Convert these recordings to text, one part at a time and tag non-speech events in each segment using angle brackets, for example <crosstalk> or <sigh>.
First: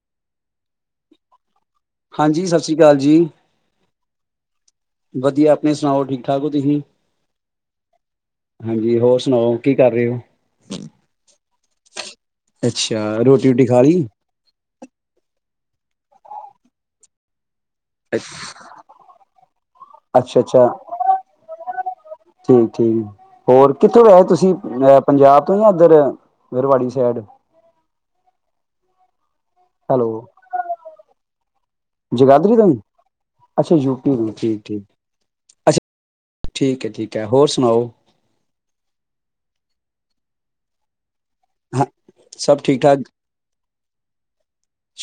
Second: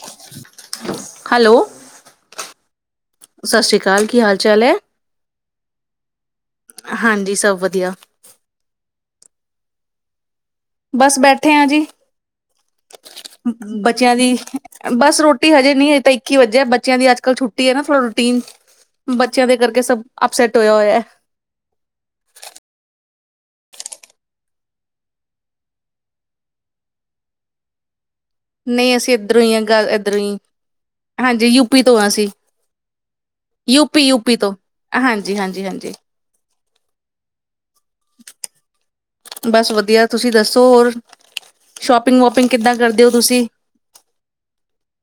<unintelligible> Hello ਹਾਂਜੀ ਸਤਿ ਸ਼੍ਰੀ ਅਕਾਲ ਜੀ ਸਤਿ ਸ੍ਰੀ ਅਕਾਲ ਕੀ ਹਾਲ ਚਾਲ ਹੈ ਨਹੀਂ ਸੁਣਾਓ ਠੀਕ ਠਾਕ ਹੋ ਤੁਸੀਂ ਹਾਂਜੀ ਸਭ ਵਧੀਆ ਹਾਂਜੀ ਹੋਰ ਸੁਣਾਓ ਕੀ ਕਰ ਰਹੇ ਹੋ ਬਸ ਬੈਠੇ ਹ ਜੀ ਅੱਛਾ ਰੋਟੀ ਰੂਟੀ ਖਾ ਲਈ ਬੱਚਿਆਂ ਦੀ ਬਸ ਰੋਟੀ ਹਜੇ ਨਹੀਂ ਇਹ ਤਾਂ ਇੱਕੀ ਵਜੇ ਬੱਚਿਆਂ ਦੀ ਅੱਜ ਕੱਲ ਛੱਟੀ ਰਟੀ ਹੈ ਨਾ ੜਾ ਰੂਟੀਨ ਬੱਚਿਆਂ ਦੇ ਕਰਕੇ ਸਭ ਅੱਛਾ ਅਪਸੈਟ ਅੱਛਾ ਹੋਇਆ ਹੋਇਆ ਠੀਕ ਠੀਕ ਹੋਰ ਕਿੱਥੋਂ ਵਹਿਹੇ ਤੁਸੀਂ ਅਹ ਪੰਜਾਬ ਤੋਂ ਜਾਂ ਇੱਧਰਰਵਾੜੀ ਸਾਈਡ ਨਹੀਂ ਅਸੀਂ ਇਾਂ ਇੱਧਰੋਂ ਹੀ ਆ ਗੱਲ ਹੈਲੋ ਇਏਧਰੋਂ ਹੀ ਹਾਂਜੀ ਯੂ ਪੀ ਤੋਂ ਅਸੀਂ ਜਗਾਦਰੀ ਤੋਂ ਹੀ? ਅੱਛਾ ਯੂਪੀ ਯੂਪੀ ਤੋਂ ਠੀਕ ਠੀਕ ਹਾਂਜੀ ਹਾਂਜੀ ਹਾਂਜੀ ਅੱਛਾ ਹਾਂਜੀ ਠੀਕ ਹੈ ਠੀਕ ਹੈ ਹੋਰ ਸੁਣਾਓ ਬਸ ਵਧੀਆ ਤੁਸੀਂ ਦੱਸੋ ਹੋਰ ਹਾਂ ਸ਼ੋਪਿੰਗ ਵੋਪਿੰਗ ਸਭ ਕਿੱਦਾਂ ਠੀਕ ਠਾਕ ਕਰਦੇ ਹੋ ਤੁਸੀਂ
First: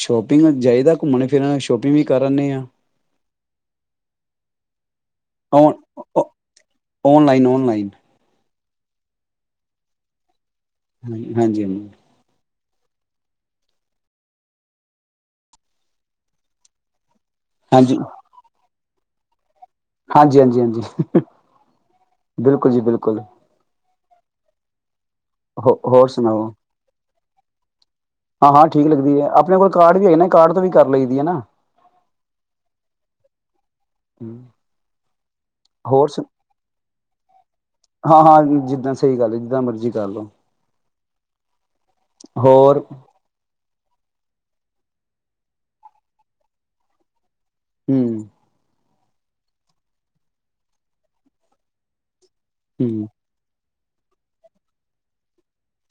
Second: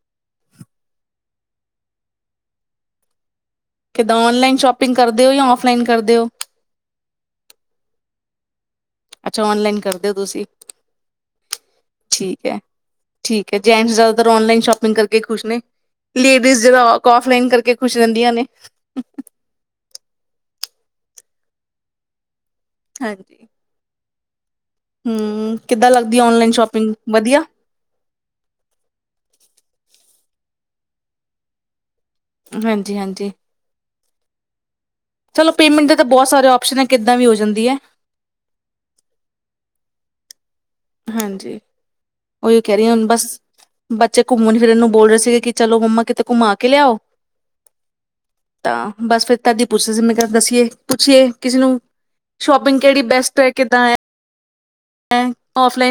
ਸ਼ੋਪਿੰਗ ਚਈਦਾ ਘੁੰਮਣ ਫਿਰ ਸ਼ੋਪਿੰਗ ਵੀ ਕਰ ਲਦੇ ਹਾਂ ਕਿਦਾਂ ਔਨਲਾਈਨ ਸ਼ੋਪਿੰਗ ਕਰਦੇ ਹੋ ਜਾਂ ਔਨ ਫਲਾਈਨ ਕਰਦੇ ਹੋ ਔਨਲਾਈਨ ਔਨਲਾਈਨ ਅੱਛਾ ਔਨਲਾਈਨ ਕਰਦੇ ਹੋ ਤੁਸੀਂ ਹਾਂ ਹਾਂਜੀ ਹਾਂ ਠੀਕ ਹੈ ਠੀਕ ਹੈ ਜੈਂਟਸ ਜ਼ਿਆਦਾਤਰ ਨਲਾਈਨ ਸ਼ੋਪਿੰਗ ਕਰਕੇ ਖੁਸ਼ ਨੇ ਲੇਡੀਜ਼ ਜਿਹੜਾ ਫਲਾਈਨ ਕਰਕੇ ਹਾਂਜੀ ਖੁਸ਼ ਰਹਿੰਦੀਆਂ ਨੇ ਹਾਂਜੀ ਹਾਂਜੀ ਹਾਂਜੀ ਬਿਲਕੁਲ ਜੀ ਬਿਲਕੁਲ ਹਮ ਹੋ ਕਿੱਦਾਂ ਹੋਰ ਲੱਗਦੀ ਸੁਣਾਓ ਔਨਲਾਈਨ ਸ਼ੋਪਿੰਗ ਵਧੀਆ ਹਾਂ ਹਾਂ ਠੀਕ ਲੱਗਦੀ ਹੈ ਆਪਣੇ ਕੋਲ ਕਾਰਡ ਵੀ ਹੈਗੇ ਨਾ ਕਾਰਡ ਤੋਂ ਵੀ ਕਰ ਲਈਦੀ ਹੈ ਨਾ ਹਾਂਜੀ ਹਾਂਜੀ ਹਮ ਚਲੋ ਪੇਮੈਂਟ ਦੇ ਤਾਂ ਬਹੁਤ ਸਾਰੇ ਓਪਸ਼ਨ ਹੈ ਕਿੱਦਾਂ ਵੀ ਹੋ ਜਾਂਦਾ ਹਾਂ ਹਾਂ ਜਿੱਦਾਂ ਸਹੀ ਗੱਲ ਜਿੱਦਾਂ ਮਰਜ਼ੀ ਚਾਲੋ ਹਾਂਜੀ ਉਹੀ ਕਹਿ ਰਹੀ ਹੁਣ ਬਸ ਬੱਚੇ ਘੁੰਮਣ ਫਿਰਨ ਨੂੰ ਬੋਲ ਰਹੇ ਸੀਗੇ ਕਿ ਚਲੋ ਮੰਮਾ ਕਿਤੇ ਘੁੰਮਾ ਕੇ ਲਿਆਓ ਹਮ ਹਾਂ ਬਸ ਫੇਿਰ ਤਦੀ ਪੁੱਛਦੇ ਸੀ ਮੇਰੇ ਕ ਦੱਸੀਏ ਪੁੱਛੀਏ ਕਿਸੇ ਨੂੰ ਸ਼ੋਪਿੰਗ ਕਿਹੜੀ ਹੂੰ ਬੈਸਟ ਹੈ ਕਿੱਦਾਂ ਹੈ ਹਮ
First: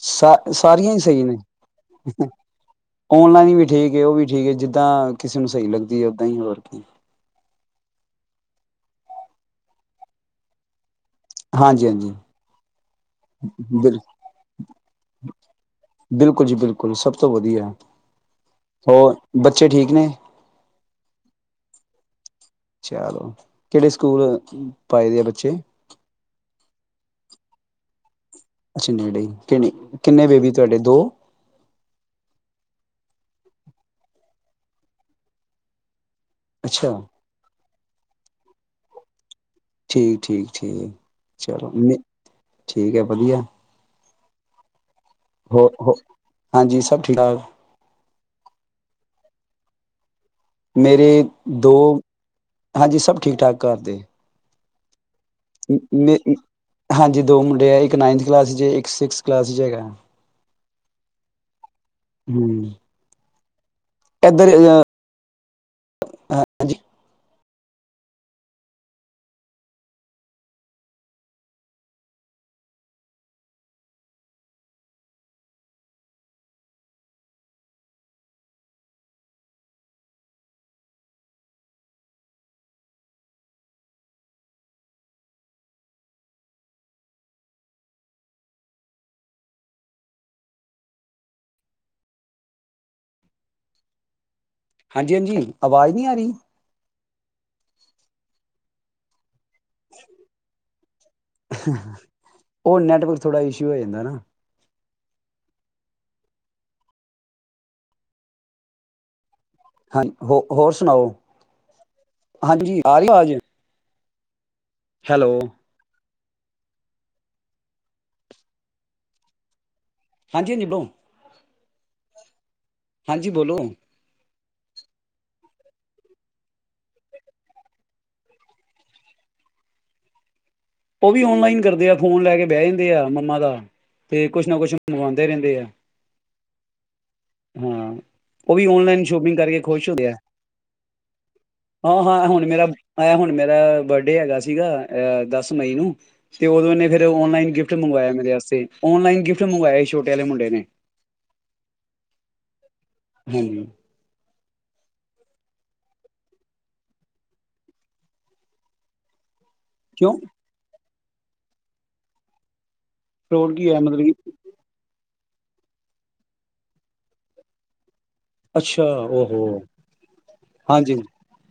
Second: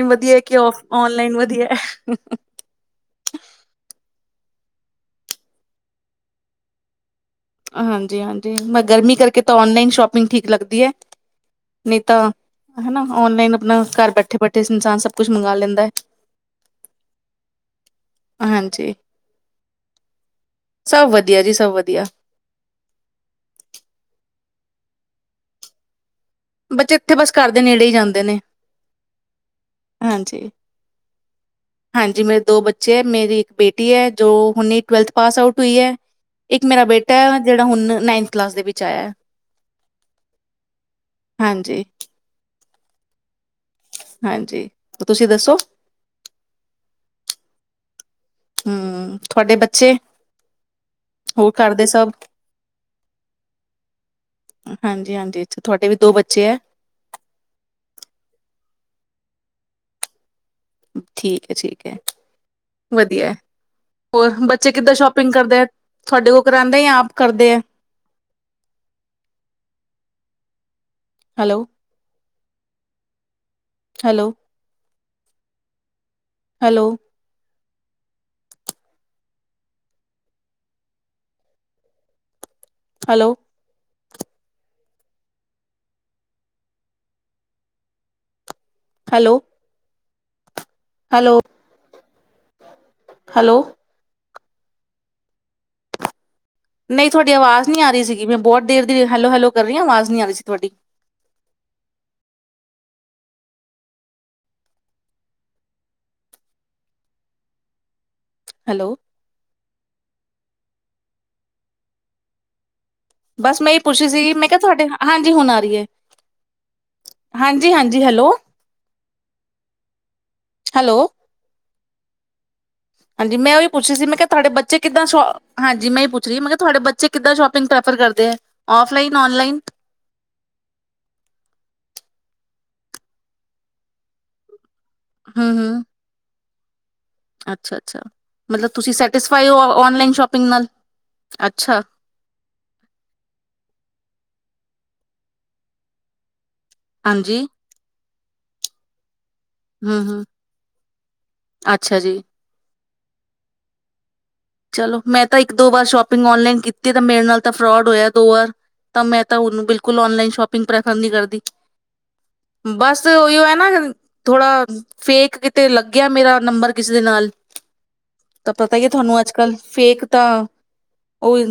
ਸਾ ਸਾਰੀਆਂ ਹੀ ਸਹੀ ਨੇ ਔਨਲਾਈਨ ਵੀ ਠੀਕ ਉਹ ਵੀ ਠੀਕ ਹੈ ਜਿੱਦਾਂ ਕਿਸੇ ਨੂੰ ਸਹੀ ਲੱਗਦੀ ਹੈ ਓਦਾਂ ਹੀ ਹੋਰ ਕੀ ਹਾਂਜੀ ਹਾਂਜੀ ਮੈਂ ਗਰਮੀ ਕਰਕੇ ਤਾਂ ਨਲਾਈਨ ਸ਼ੋਪਿੰਗ ਠੀਕ ਲੱਗਦੀ ਹੈ ਹਾਂਜੀ ਨਹੀਂ ਹਾਂਜੀ ਤਾਂ ਹਨਾ ਓਨਲਾਈਨ ਆਪਣਾ ਬਿਲ ਘਰ ਬੈਠੇ ਬੈਠੇ ਇਨਸਾਨ ਸਭ ਕੁਛ ਮੰਗਵਾ ਲੈਂਦਾ ਹੈ ਬਿਲਕੁਲ ਜੀ ਬਿਲਕੁਲ ਸਭ ਤੋਂ ਵਧੀਆ ਹਾਂਜੀ ਹੋਰ ਬੱਚੇ ਠੀਕ ਨੇ ਸਭ ਵਧੀਆ ਜੀ ਸਭ ਵਧੀਆ ਚਲੋ ਕਿਹੜੇ ਸਕੂਲ ਪਾਏ ਦੇ ਆ ਬੱਚੇ ਬੱਚੇ ਇੱਥੇ ਬਸ ਕਰਦੇ ਨੇੜੇ ਹੀ ਜਾਂਦੇ ਨੇ ਅੱਛਾ ਨੇੜੇ ਕਿੰਨੇ ਕਿੰਨੇ ਹਾਂਜੀ ਬੇਬੀ ਤੁਹਾਡੇ ਦੋ ਹਾਂਜੀ ਮੇਰੇ ਦੋ ਬੱਚੇ ਮੇਰੀ ਇੱਕ ਬੇਟੀ ਹੈ ਜੋ ਹੁਣੀ ਟਵੈਲਥ ਪਾਸ ਆਊਟ ਹੋਈ ਹੈ ਇੱਕ ਮੇਰਾ ਅੱਛਾ ਬੇਟਾ ਜਿਹੜਾ ਹੁਣ ਨਾਈਨਥ ਕਲਾਸ ਦੇ ਵਿੱਚ ਆਇਆ ਹੈ ਠੀਕ ਠੀਕ। ਠੀਕ ਚਲੋ, ਹਾਂਜੀ ਮੇ ਠੀਕ ਹੈ ਵਧੀਆ। ਹਾਂਜੀ। ਤੁਸੀਂ ਦੱਸੋ ਹੋਰ ਹੋ ਹਾਂਜੀ ਸਭ ਠੀਕ-ਠਾਕ। ਹੂੰ, ਤੁਹਾਡੇ ਬੱਚੇ। ਮੇਰੇ ਹੋਰ ਦੋ ਕਰਦੇ ਸਭ ਹਾਂਜੀ ਸਭ ਠੀਕ-ਠਾਕ ਘਰਦੇ। ਹਾਂਜੀ ਹਾਂਜ ਨੇ ਹਾਂਜੀ ਦੋ ਮੁੰਡੇ ਹੈ, ਇੱਕ ਨਾਈਨਥ ਕਲਾਸ ਚ ਇੱਕ ਸਿਕਸ ਕਲਾਸ ਚ ਹੈਗੈ। ਠੀਕ ਹੈ ਠੀਕ ਹੈ, ਹਮ ਵਧੀਐ। ਹੋਰ ਇੱਧਰ ਬੱਚੇ ਕਿੱਦਾਂ ਸ਼ੋਪਿੰਗ ਕਰਦੇ ਐ? ਤੁਹਾਡੇ ਕੋ ਕਰਾਦਾ, ਹਾਂਜੀ ਯਾ ਆਪ ਕਰਦੇ ਐ। Hello. Hello. Hello. Hello. Hello. Hello. Hello. ਹਾਂਜੀ ਹਾਂਜੀ, ਆਵਾਜ਼ ਨੀ ਆ ਰੀ? ਨਹੀਂ ਤੋਡੀ ਆਵਾਜ਼ ਨੀ ਆ ਰੀ ਸੀਗੀ ਮੈਂ ਬੌਤ ਦੇਰ ਦੀ ਹੈਲੋ ਹੈਲੋ ਕਰ ਰੀ ਆਂ, ਆਵਾਜ਼ ਨੀ ਆ ਰੀ ਸੀ ਤੁਹਾਡੀ। ਔ ਨੈੱਟਵਰਕ ਥੋੜ੍ਹਾ ਇਸ਼ੂ ਹੋ ਜਾਂਦੈ ਨਾ। ਹੈਲੋ। ਹਾਂਜ, ਹੋ-ਹੋਰ ਸੁਣਾਓ? ਹਾਂਜੀ। ਆਰੀ ਅਵਾਜ? ਪੁੱਛਰੀ ਸੀਗੀ ਮੈਂ ਕਿਆ ਤੁਹੈਡੇ, ਹਾਂਜੀ ਹੁਣ ਆ ਰੀ ਏ। ਹਾਂਜੀ ਹਾਂਜੀ, ਹੈਲੋ। ਹਾਂਜੀ ਨਿਬੋ ਹੈਲੋ ਹਾਂਜੀ ਮੈਂ ਔਈਔ ਪੁੱਛਰੀ ਸੀ, ਮੈਂ ਕਿਆ ਤੁਹਾਡੇ ਬੱਚੇ ਕਿਦਾਂ ਸੋ਼ ਹਾਂਜੀ ਮੈਂ ਈ ਪੁੱਛ ਰੀ ਤੁਹਾਡੇ ਬੱਚੇ ਕਿੱਦਾਂ ਸ਼ੋਪਿੰਗ ਪ੍ਰੈਫਰ ਕਰਦੇ ਐ, ਔਫਲਾਈ ਔਨਲਾਈਨ। ਔਵੀ ਔਨਲਾਈਨ ਕਰਦੇ ਆ ਫੋਨ ਲੈ ਕੇ ਬੈ ਜਾਂਦੇ ਆ ਮੰਮਾ ਦਾ, ਤੇ ਕੁਛ ਨਾ ਕੁਛ ਮੰਗਾਂਦੇ ਹੂੰ ਰੈੰਦੇ ਆ। ਹੂੰ ਅੱਛਾ ਹਾਂ, ਅੱਛਾ ਔ ਵੀ ਮਤਲਬ ਤੁਸੀਂ ਔਨਲਾਈਨ ਸ਼ੋਪਿੰਗ ਸੈਟਿਸਫਾਈ ਹੋ ਕਰਕੇ ਖੁਸ਼ ਹੋਗੇ ਔਨਲਾਈਨ ਐ, ਸ਼ੋਪਿੰਗ ਨਾਲ ਅੱਛਾ ਹਾਂ ਹਾਂ, ਹੁਣ ਮੇਰਾ ਆ ਹੁਣ ਮੇਰਾ ਬਰਡੇ ਹੈਗਾ ਸੀ। ਸੀਗਾ ਅਹ ਦਸ ਮਈ ਨੂੰ ਤੇ ਉਦੋਂ ਨੇ ਫਿਰ ਹਾਂਜੀ ਨਲਾਈਨ ਗਿਫਟ ਮੰਗਵਾਇਆ ਮ ਨਲਾਈਨ ਗਿ ਮੰਗਵਾਏ ਹੂੰ ਛੋਟੇ ਵਾਲੇ ਹੂੰ ਮੁੰਡੇ ਨੇ ਅੱਛਾ ਜੀ ਹਾਂਜੀ ਚਲੋ ਮੈਂ ਤਾਂ ਇੱਕ ਦੋ ਵਾਰ ਸ਼ੋਪਿੰਗ ਨਲਾਈਨ ਕੀਤੀ ਤਾਂ ਮੇਰੇ ਨਾਲ ਤਾਂ ਫਰੋਡ ਹੋਇਆ ਦੋ ਵਾਰ ਤਾਂ ਮੈਂ ਤਾਂ ਉਹਨੂੰ ਬਿਲਕੁਲ ਕਿਉਂ ਔਨਲਾਈਨ ਸ਼ੋਪੰਪਿੰਗ ਪ੍ਰ ਪਸੰਦ ਨ ਕਰਦੀ ਬਸ ਓਹੀਓ ਹੈ ਫਰੋਡ ਕੀ ਨਾ ਮਤਲਬ ਕਿ ਥੋੜਾ ਫੇਕ ਕਿਤੇ ਲੱਗਿਆ ਮੇਰਾ ਨੰਬਰ ਕਿਸੇ ਦੇ ਨਾਲ ਤਾਂ ਪਤਾ ਅੱਛਾ ਹੀ ਤੁਹਾਨੂੰ ਅੱਜ ਓਹੋ ਕੱਲ ਫੇਕ ਤਾਂ ਹਾਂਜੀ ਉਹਹੀ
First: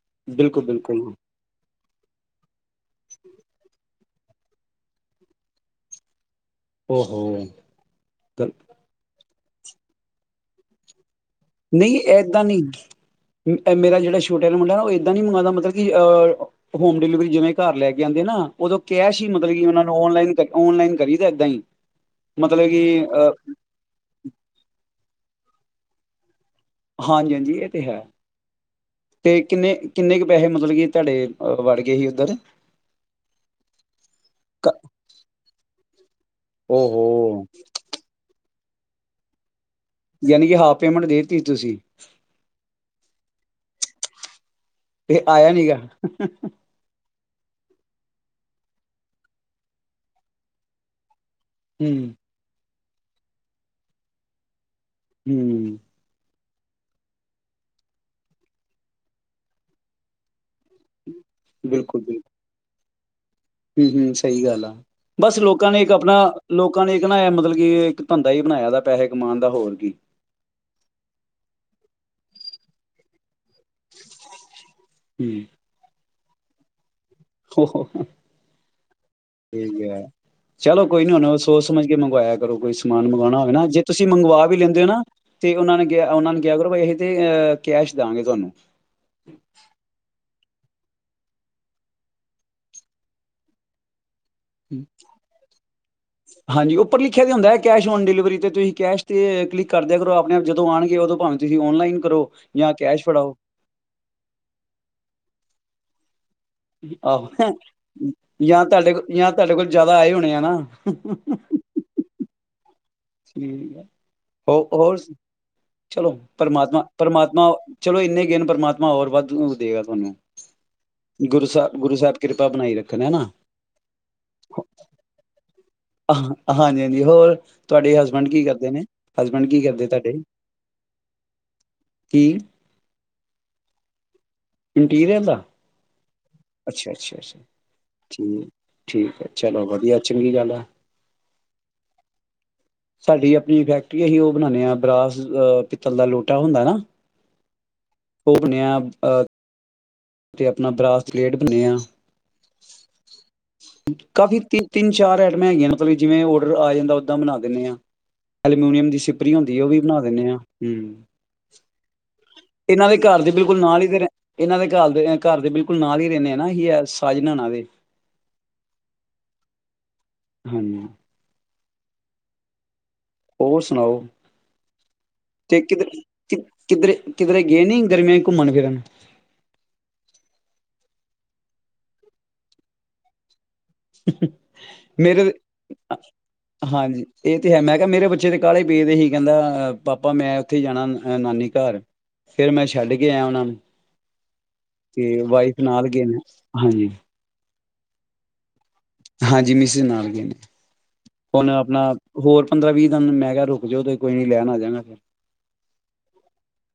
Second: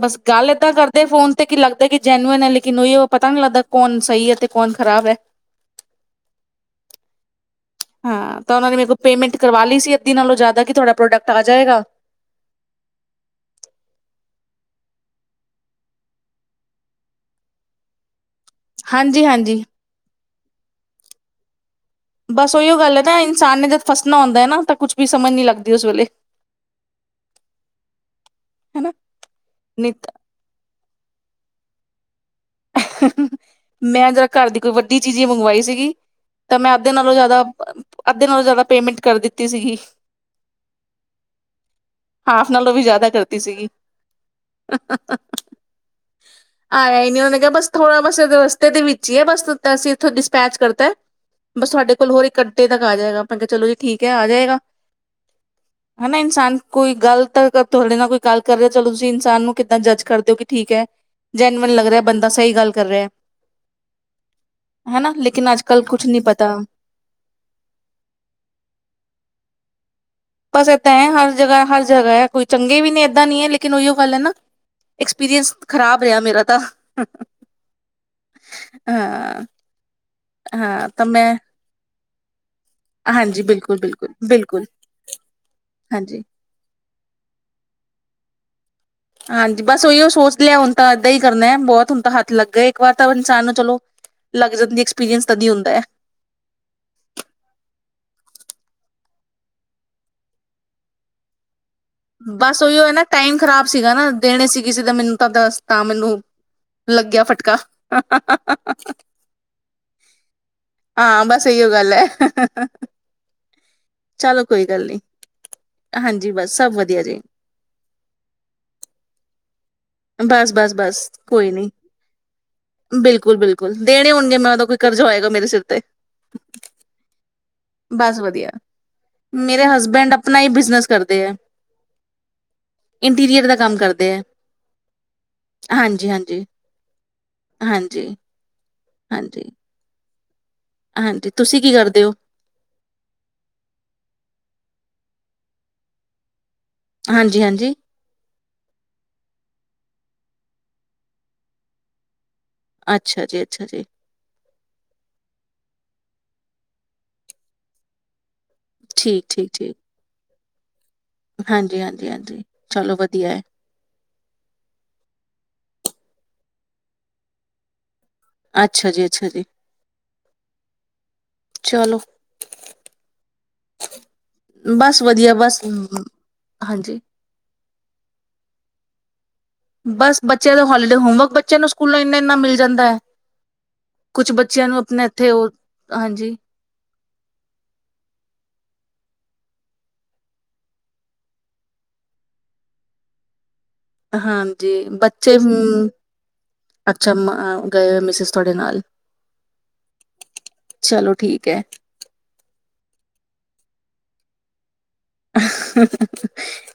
ਬਸ ਗੱਲ ਬਿਲਕੁਲ ਏਦਾਂ ਬਿਲਕੁਲ ਕਰਦੇ ਫੋਨ ਤੇ ਕੀ ਲੱਗਦਾ ਕਿ ਜੈਨੂਨ ਹੈ ਲੇਕਿਨ ਉਹੀ ਉਹ ਪਤਾ ਨਹੀਂ ਲੱਗਦਾ ਕੌਣ ਸਹੀ ਹੈ ਤੇ ਕੌਣ ਖ਼ਰਾਬ ਹੈ। ਹੋ- ਹੋ ਹਾਂ ਤਾਂ ਉਹਨਾਂ ਨੇ ਮੇਰੇ ਕੋ ਪੇਮੈਂਟ ਕਰਵਾ ਲਈ ਸੀ ਅੱਧੀ ਨਾਲੋਂ ਜ਼ਿਆਦਾ ਕਿ ਤੁਹਾਡਾ ਪ੍ਰੋਡਕਟ ਆ ਜਾਏਗਾ ਨਹੀਂ ਏਦਾਂ ਨਹੀਂ, ਮੇਰਾ ਜਿਹੜਾ ਛੋਟਾ ਨਾ ਮੁੰਡਾ ਨਾ ਉਹ ਏਦਾਂ ਨੀ ਮੰਗਉਦਾ ਮਤਲਬ ਕਿ ਅਹ ਹੋਮ ਡਿਲੀਵਰੀ ਜਿਵੇਂ ਘਰ ਲੈ ਕੇ ਆਉਂਦੇ ਨਾ ਉਦੋਂ ਕੈਸ਼ ਹਾਂਜੀ ਹੀ ਮਤਲਬ ਹਾਂਜੀ ਕਿ ਉਹਨਾ ਨੂੰ ਔਨਲਾਈਨ ਔਨਲਾਈਨ ਕਰੀਦਾ ਏਦਾਂ ਹੀ ਬਸ ਮਤਲਬ ਉਹੀੋ ਗੱਲ ਹੈ ਕਿ ਨਾ ਅ ਇਨਸਾਨ ਨੇ ਜਦ ਫਸਣਾ ਹੁੰਦਾ ਹੈ ਨਾ ਤਾਂ ਕੁੱਛ ਵੀ ਸਮਝ ਨੀ ਲੱਗਦੀ ਉਸ ਵੇਲੇ ਹਾਂਜੀ- ਹਾਂਜੀ ਇਹ ਤੇ ਹੈ ਹਨਾ ਤੇ ਕਿੰਨੇ ਨਹੀਂ ਕਿੰਨੇ ਕੁ ਪੈਸੇ ਮਤਲਬ ਕਿ ਤੁਹਾਡੇ ਵੜ ਗਏ ਸੀ ਉੱਧਰ ਤਾਂ ਮੈਂ ਜਰਾ ਘਰ ਦੀ ਕੋਈ ਕ- ਵੱਡੀ ਚੀਜ਼ ਹੀ ਮੰਗਵਾਈ ਸੀਗੀ ਤਾਂ ਮੈਂ ਅੱਧੇ ਓਹੋ ਨਾਲੋਂ ਜ਼ਿਆਦਾ ਅੱਧੇ ਨਾਲੋਂ ਜ਼ਿਆਦਾ ਪੇਮੈਂਟ ਕਰ ਦਿੱਤੀ ਸੀਗੀ ਯਾਨੀ ਕਿ ਹਾਫ ਪੇਮੈਂਟ ਦੇਤੀ ਤੁਸੀਂ ਕੀਤੀ ਸੀਗੀ ਤੇ ਆਇਆ ਨੀ ਗਾ ਤੇ ਬਸ <unintelligible> ਥੋੜਾ ਮਸ ਰਸਤੇ ਦੇ ਵਿੱਚ ਹੀ ਹੈ ਬਸ ਅਸੀਂ ਇਥੋਂ ਡਿਸਪੈਚ ਕਰਤਾ ਬਸ ਹੂੰ ਸਾਡੇ ਕੋਲ ਹੋਰ ਇੱਕ ਅੱਡੇ ਤੱਕ ਆ ਜਾਏਗਾ। ਮੈਂ ਕਿਹਾ ਚਲੋ ਜੀ ਠੀਕ ਹੈ ਆ ਜਾਏਗਾ ਹੂੰ ਹਨਾ ਇਨਸਾਨ ਕੋਈ ਗੱਲ ਤਾਂ ਤੁਹਾਡੇ ਨਾਲ ਕੋਈ ਗੱਲ ਕਰ ਰਿਹਾ ਚਲੋ ਤੁਸੀਂ ਇਨਸਾਨ ਨੂੰ ਕਿੱਦਾਂ ਜੱਜ ਕਰਦੇ ਹੋ। ਠੀਕ ਹੈ ਜੈਨਵਨ ਲੱਗ ਰਿਹਾ ਬੰਦਾ ਗੱਲ ਕਰ ਰਿਹਾ ਹੈ। ਹਮ- ਹਮ ਸਹੀ ਗੱਲ ਆ। ਹਨਾ ਬਸ ਲੇਕਿਨ ਅੱਜ ਲੋਕਾਂ ਨੇ ਕੱਲ ਇੱਕ ਕੁਛ ਆਪਣਾ ਨੀ ਪਤਾ ਲੋਕਾਂ ਨੇ ਇੱਕ ਨਾ ਇਹ ਮਤਲਬ ਕਿ ਇੱਕ ਧੰਦਾ ਹੀ ਬਣਾਇਆ ਦਾ ਪੈਸੇ ਕਮਾਉਣ ਦਾ ਹੋਰ ਕੀ ਬਸ ਇਏਦ ਹੈ ਹਰ ਜਗ੍ਹਾ ਹਰ ਜਗ੍ਹਾ ਹੈ ਕੋਈ ਚੰਗੇ ਵੀ ਨਹੀਂ ਇਏਦਾਂ ਨ ਹੈ ਲ ਨ ਉ ਗੱਲ ਹੈ ਨਾ ਐਕਸਪੀਰੀਅੰਸ ਖਰਾਬ ਰਿਹਾ ਮੇਰਾ ਤਾਂ ਠਕ ਹਾਂ ਚਲੋ ਹਾਂ ਕੋਈ ਤਾਂ ਨੀ ਮੈਂ ਉਹਨੂੰ ਸੋਚ ਸਮਝ ਕੇ ਮੰਗਵਾਇਆ ਕਰੋ ਕੋਈ ਸਮਾਨ ਮੰਗਵਾਉਣਾ ਹਾਂਜੀ ਹੋਵੇ ਨਾ ਬਿਲਕੁਲ ਜੇ ਤੁਸੀਂ ਬਿਲਕੁਲ ਮੰਗਵਾ ਵੀ ਬਿਲਕੁਲ ਲੈਂਦੇ ਹੋ ਨਾ ਤੇ ਉਹਨਾਂ ਨੇ ਕਿਹਾ ਹਾਂਜੀ ਉਹਨਾਂ ਨੇ ਕਿਹਾ ਕਰੋ ਇਹ ਤੇ ਅਹ ਕੈਸ਼ ਦਵਾਂਗੇ ਤੁਹਾਨੂੰ ਹਾਂਜੀ ਬਸ ਉਹੀਓ ਸੋਚ ਲਿਆ ਹੁਣ ਤਾਂ ਏਦਾਂ ਹੀ ਕਰਨਾ ਬਹੁਤ ਹੁਣ ਤਾਂ ਹੱਥ ਲੱਗ ਗਿਆ ਇੱਕ ਵਾਰ ਤਾਂ ਇਨਸਾਨ ਨੂੰ ਚਲੋ ਲੱਗ ਜਾਂਦੀ ਐਕਸਪੀਰੀਅੰਸ ਤਦੀ ਹੁੰਦਾ ਹੈ ਹਾਂਜੀ ਉੱਪਰ ਲਿਖਿਆ ਦੇ ਹੁੰਦਾ ਹੈ ਕਿਆ ਔਨ ਡਿਲੀਵਰੀ ਤੇ ਤੁਸੀਂ ਕੈਸ਼ ਤੇ ਕਲਿਕ ਕਰਦਿਆ ਕਰੋ ਆਪਣੇ ਜਦੋਂ ਆਉਣਗੇ ਉਦੋਂਾਵੇਂ ਤੁਸੀਂ ਔਨਲਾਈਨ ਕਰੋ ਬਸ ਜਾਂ ਉਹੀਓ ਹੈ ਨਾ ਕੈਸ਼ ਫੜਾਓ। ਟਾਈਮ ਖ਼ਰਾਬ ਸੀਗਾ ਨਾ ਦੇਣੇ ਸੀ ਕਿਸੇ ਦਾ ਮੈਨੂੰ ਤਾਂ ਦ ਤਾਮਿਲ ਨੂੰ ਆਹੋ ਜਾਂ ਤੁਹਾਡੇ ਕੋਲ ਜਾਂ ਤੁਹਾਡੇ ਕੋਲ ਜ਼ਿਆਦਾ ਆਏ ਹੋਣੇ ਆ ਨਾ ਹਾਂ ਬਸ ਇਹੀਓ ਗੱਲ ਹੈ <inaudible> ਚਲੋ ਹੋ ਕੋਈ ਗੱਲ ਹੋਰ ਨੀ ਚਲੋ ਹਾਂਜੀ ਬਸ ਸਭ ਪ੍ਰਮਾਤਮਾ ਵਧੀਆ ਜੀ ਪ੍ਰਮਾਤਮਾ ਚਲੋ ਇੰਨੇ ਗਨ ਪ੍ਰਮਾਤਮਾ ਹੋਰ ਵੱਧ ਦੇਗਾ ਤੁਹਾਨੂੰ ਬਸ ਬਸ ਬਸ ਗੁਰੂ ਕੋਈ ਨੀ ਸਾਹਿਬ ਗੁਰੂ ਸਾਹਿਬ ਕਿਰਪਾ ਬਣਾਈ ਰੱਖਣ ਹੈਾ ਬਿਲਕੁਲ-ਬਿਲਕੁਲ ਦੇਣੇ ਹੋਣਗੇ ਮੈਂ ਉਹਦਾ ਕੋਈ ਕਰਜ਼ਾ ਹੋਏਗਾ ਮੇਰੇ ਸਿਰ ਤੇ ਹਾਂਜੀ ਹਾਂਜੀ ਹੋਰ ਸਾਡੇ ਬਸ ਹਸਬੈਂਡ ਕੀ ਵਧੀਆ ਕਰਦੇ ਨੇ ਹਸਬੈਂਡ ਕੀ ਮੇਰੇ ਕਰਦੇ ਹਸਬੈਂਡ ਤੁਹਾਡੇ? ਆਪਣਾ ਹੀ ਬਿਜਨਸ ਕਰਦੇ ਆ ਕੀ ਇੰਟੀਰੀਅਰ ਦਾ ਕੰਮ ਕਰਦੇ ਆ ਹਾਂਜੀ ਹਾਂਜੀ ਅੱਛਾ ਅੱਛਾ ਅੱਛਾ ਠੀਕ ਠੀਕ ਹੈ ਹਾਂਜੀ ਹਾਂਜੀ ਚਲੋ ਵਧੀਆ ਚੰਗੀ ਗੱਲ ਹੈ ਹਾਂਜੀ ਤੁਸੀਂ ਕੀ ਕਰਦੇ ਹੋ ਸਾਡੀ ਆਪਣੀ ਫੈਕਟਰੀ ਅਸੀਂ ਉਹ ਬਣਾਦੇ ਹਾਂ ਬਰਾਸ ਅਹ ਪਿੱਤਲ ਦਾ ਲੋਟਾ ਹੁੰਦਾ ਹਾਂਜੀ-ਹਾਂਜੀ ਉਹ ਬਣਿਆ ਅਹ ਅਤੇ ਆਪਣਾ ਬਰਾਸਪਲੇਟ ਬੰਨਿਆ ਅੱਛਾ ਜੀ ਅੱਛਾ ਜੀ ਕਾਫੀ ਤ ਤਿੰਨ ਚਾਰ ਐਈਟਮਾਂ ਹੈਗੀਆਂ ਨੇ ਜਿਵੇਂ ਔਡਰ ਆ ਜਾਂਦਾ ਓਦਾਂ ਬਣਾ ਦਿੰਦੇ ਹਾਂ ਐਲੂਮੀਨੀਅਮ ਦੀ ਸਿਪਰੀ ਹੁੰਦੀ ਉਹ ਠੀਕ-ਠੀਕ-ਠੀਕ ਵੀ ਬਣਾ ਦਿੰਦੇ ਹਾਂ ਹਮ ਹਾਂਜੀ-ਹਾਂਜੀ-ਹਾਂਜੀ ਇਹਨਾਂ ਦੇ ਚਲੋ ਘਰ ਵਧੀਆ ਦੇ ਹੈ ਬਿਲਕੁਲ ਨਾਲ ਹੀ ਤੇ ਇਹਨਾਂ ਦੇ ਘਰ ਦੇ ਬਿਲਕੁਲ ਨਾਲ ਹੀ ਰਹਿੰਦੇ ਆ ਨਾ ਹੀ ਸਾਜਨਾਾਂ ਦੇ ਅੱਛਾ ਜੀ ਅੱਛਾ ਜੀ ਹਾਂਜੀ ਚਲੋ ਹੋਰ ਸੁਣਾਓ ਬਸ ਵਧੀਆ ਤੇ ਬਸ ਕਿਧ ਕਿਧਰੇ ਹਾਂਜੀ ਕਿਧਰੇ ਗਏ ਨੀ ਗਰਮੀਆਂ ਘੁੰਮਣ ਫਿਰਨ ਬਸ ਬੱਚਿਆਂ ਦੇ ਹਲੀੀਡੇ ਹੋਮਵਰਕ ਬੱਚਿਆਂ ਨੂੰ ਸਕੂਲਾਂ ਇੰਨਾ ਇੰਨਾ ਮਿਲ ਜਾਂਦਾ ਹੈ ਕੁਛ ਬੱਚਿਆਂ ਨੂੰ ਆਪਣੇ ਇੱਥੇ ਮੇਰੇ ਉਹ ਹਾਂਜੀ ਇਹ ਤੇ ਹੈ ਮੈਂ ਕਿਹਾ ਮੇਰੇ ਬੱਚੇ ਤੇ ਕਾਹਾਲੇ ਪੀਦੇ ਸੀ ਕਹਿੰਦਾ ਪਾਪਾ ਮੈਂ ਉੱਥੇ ਜਾਣਾ ਨਾਨੀ ਘਰ ਫੇਿਰ ਮੈਂ ਛੱਡ ਕੇ ਆਇਆ ਉਹਨਾ ਨੂੰ ਹਾਂਜੀ ਤੇ ਬੱਚੇ ਵਾਈਫ ਹ ਨਾਲ ਗਏ ਨੇ ਹਾਂਜੀ ਅੱਛਾ ਗਏ ਹੋ ਮਿਸ ਤੁਹਾਡੇ ਨਾਲ ਹਾਂਜੀ ਮਿਸ ਨਾਲ ਗਏ ਨੇ ਚਲੋ ਠੀਕ ਹੁਣ ਹੈ ਆਪਣਾ ਹੋਰ ਪੰਦਰਾਂ ਵੀਹ ਮੈਂ ਕਿਹਾ ਰੁਕ ਜਾਓ ਤੇ ਕੋਈੀ ਲੈਣ ਆ ਜਾਗਾ ਫਿਰ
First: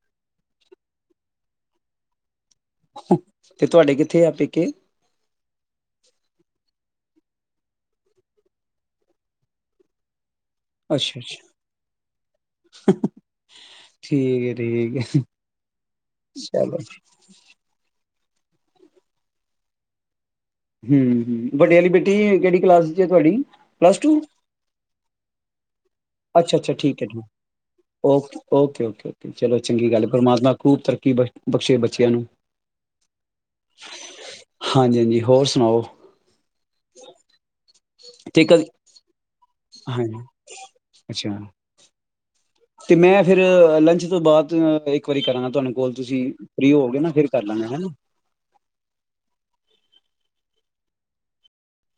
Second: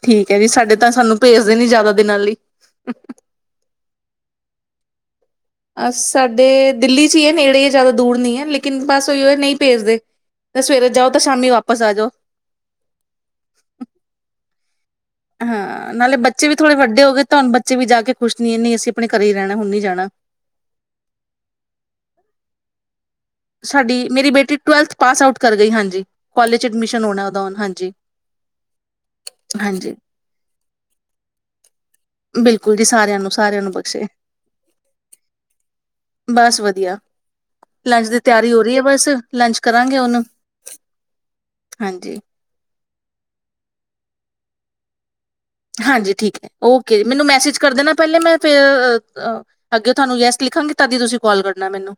ਠੀਕ ਹੈ ਜੀ ਸਾਡੇ ਤਾਂ ਸਾਨੂੰ ਭੇਜਦੇ ਨੀ ਜ਼ਿਆਦਾ ਦਿਨਾਂ ਲਈ ਤੇ ਤੁਹਾਡੇ ਕਿੱਥੇ ਆ ਪੇਕੇ ਅ ਸਾਡੇ ਦਿੱਲੀ ਚ ਹੀ ਹੈ ਨੇੜੇ ਇਹ ਜ਼ਿਆਦਾ ਦੂਰ ਨਹੀਂ ਹੈ ਲੇਕਿਨ ਬਸ ਉਹੀ ਨਹੀਂ ਭੇਜਦੇ ਤੇ ਸਵੇਰੇ ਜਾਓ ਤੇ ਅੱਛਾ ਅੱਛਾ ਸ਼ਾਮੀ ਵਾਪਸ ਆ ਜਾਓ ਠੀਕ ਹੈ ਠੀਕ ਹੈ ਹਾਂ ਨਾਲੇ ਬੱਚੇ ਵੀ ਥੋੜੇ ਚਲੋ ਵੱਡੇ ਹੋ ਗਏ ਤੁਹਾਨੂੰ ਬੱਚੇ ਵੀ ਜਾ ਕੇ ਕੁੱਛ ਨੀ ਇਹ ਨਹੀਂ ਅਸੀਂ ਆਪਣੇ ਘਰ ਹੀ ਰਹਿਣਾ ਹੁਣ ਨ ਜਾਣਾ ਹਮ ਹਮ ਵੱਡੇ ਵਾਲੀ ਬੇਟੀ ਕਿਹੜੀ ਕਲਾਸ ਤੁਹਾ ਸਾਡੀ ਟੂ ਮੇਰੀ ਬੇਟੀ ਟਵੈਲਥ ਪਾਸ ਆਊਟ ਕਰ ਗਈ ਹਾਂਜੀ ਅੱਛਾ ਕਾਲਜ ਚ ਅੱਛਾ ਠੀਕ ਐਡਮਿਸ਼ਨ ਹੈਠੀ ਹੋਣਾ ਉਹਦਾ ਹੁਣ ਹਾਂਜੀ ਓ ਓਕੇ ਓਕੇ ਓ ਚਲੋ ਚੰਗੀ ਹਾਂਜੀ ਗੱਲ ਪਰਮਾਤਮਾ ਖੂਬ ਤਰੱਕੀ ਬਖਸ਼ੇ ਬੱਚਿਆਂ ਨੂੰ ਬਿਲਕੁਲ ਜੀ ਸਾਰਿਆਂ ਨੂੰ ਸਾਰਿਆਂ ਨੂੰ ਬਖਸ਼ੇ ਹਾਂਜੀ ਹਾਂਜੀ ਹੋਰ ਸੁਣਾਓ ਬਸ ਵਧੀਆ ਲੰਚ ਦੀ ਤੇ ਤਿਆਰੀ ਹੋ ਕਦੀ ਰਹੀ ਹੈ ਬਸ ਲੰਚ ਕਰਾਂਗੇ ਹਾਂਜੀ ਉਹਨੂੰ ਅੱਛਾ ਹਾਂਜੀ ਤੇ ਮੈਂ ਫਿਰ ਲੰਚ ਤੋਂ ਬਾਅਦ ਵਾਰੀ ਕਰਾਂਗਾ ਤੁਹਾਨੂੰ ਕੋਲ ਹਾਂਜੀ ਤੁਸੀਂ ਠੀਕ ਹੈ ਫਰੀ ਹੋਗੇ ਓਕੇ ਜ ਨਾ ਮੈਨੂੰ ਫਿਰ ਮੈਸੇਜ ਲਾਂਗੇ ਕਰ ਹਨਾ ਦੇਣਾ ਪਹਿਲੇ ਮੈਂ ਫ ਅੱਗੇ ਤੁਹਾਨੂੰ ਯੈਸ ਲਿਖਾਂਗੇ ਤਦੀ ਤੁਸੀਂ ਕਾਲ ਕਰਨਾ ਮੈਨੂੰ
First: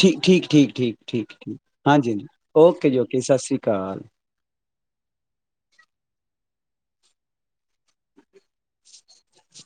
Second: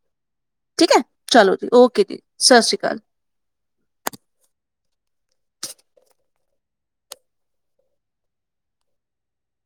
ਠੀਕ ਠੀਕ ਠੀਕ ਠੀਕ ਹੈ ਠੀਕ ਚਲੋ ਠੀਕ ਜੀ ਓਕੇ ਹਾਂਜੀ ਜੀ ਹਾਂਜੀ ਸਤਿ ਸ਼੍ਰੀ ਓਕੇ ਅਕਾਲ ਜੀ ਓਕੇ ਸਤਿ ਸ਼੍ਰੀ ਅਕਾਲ <unintelligible>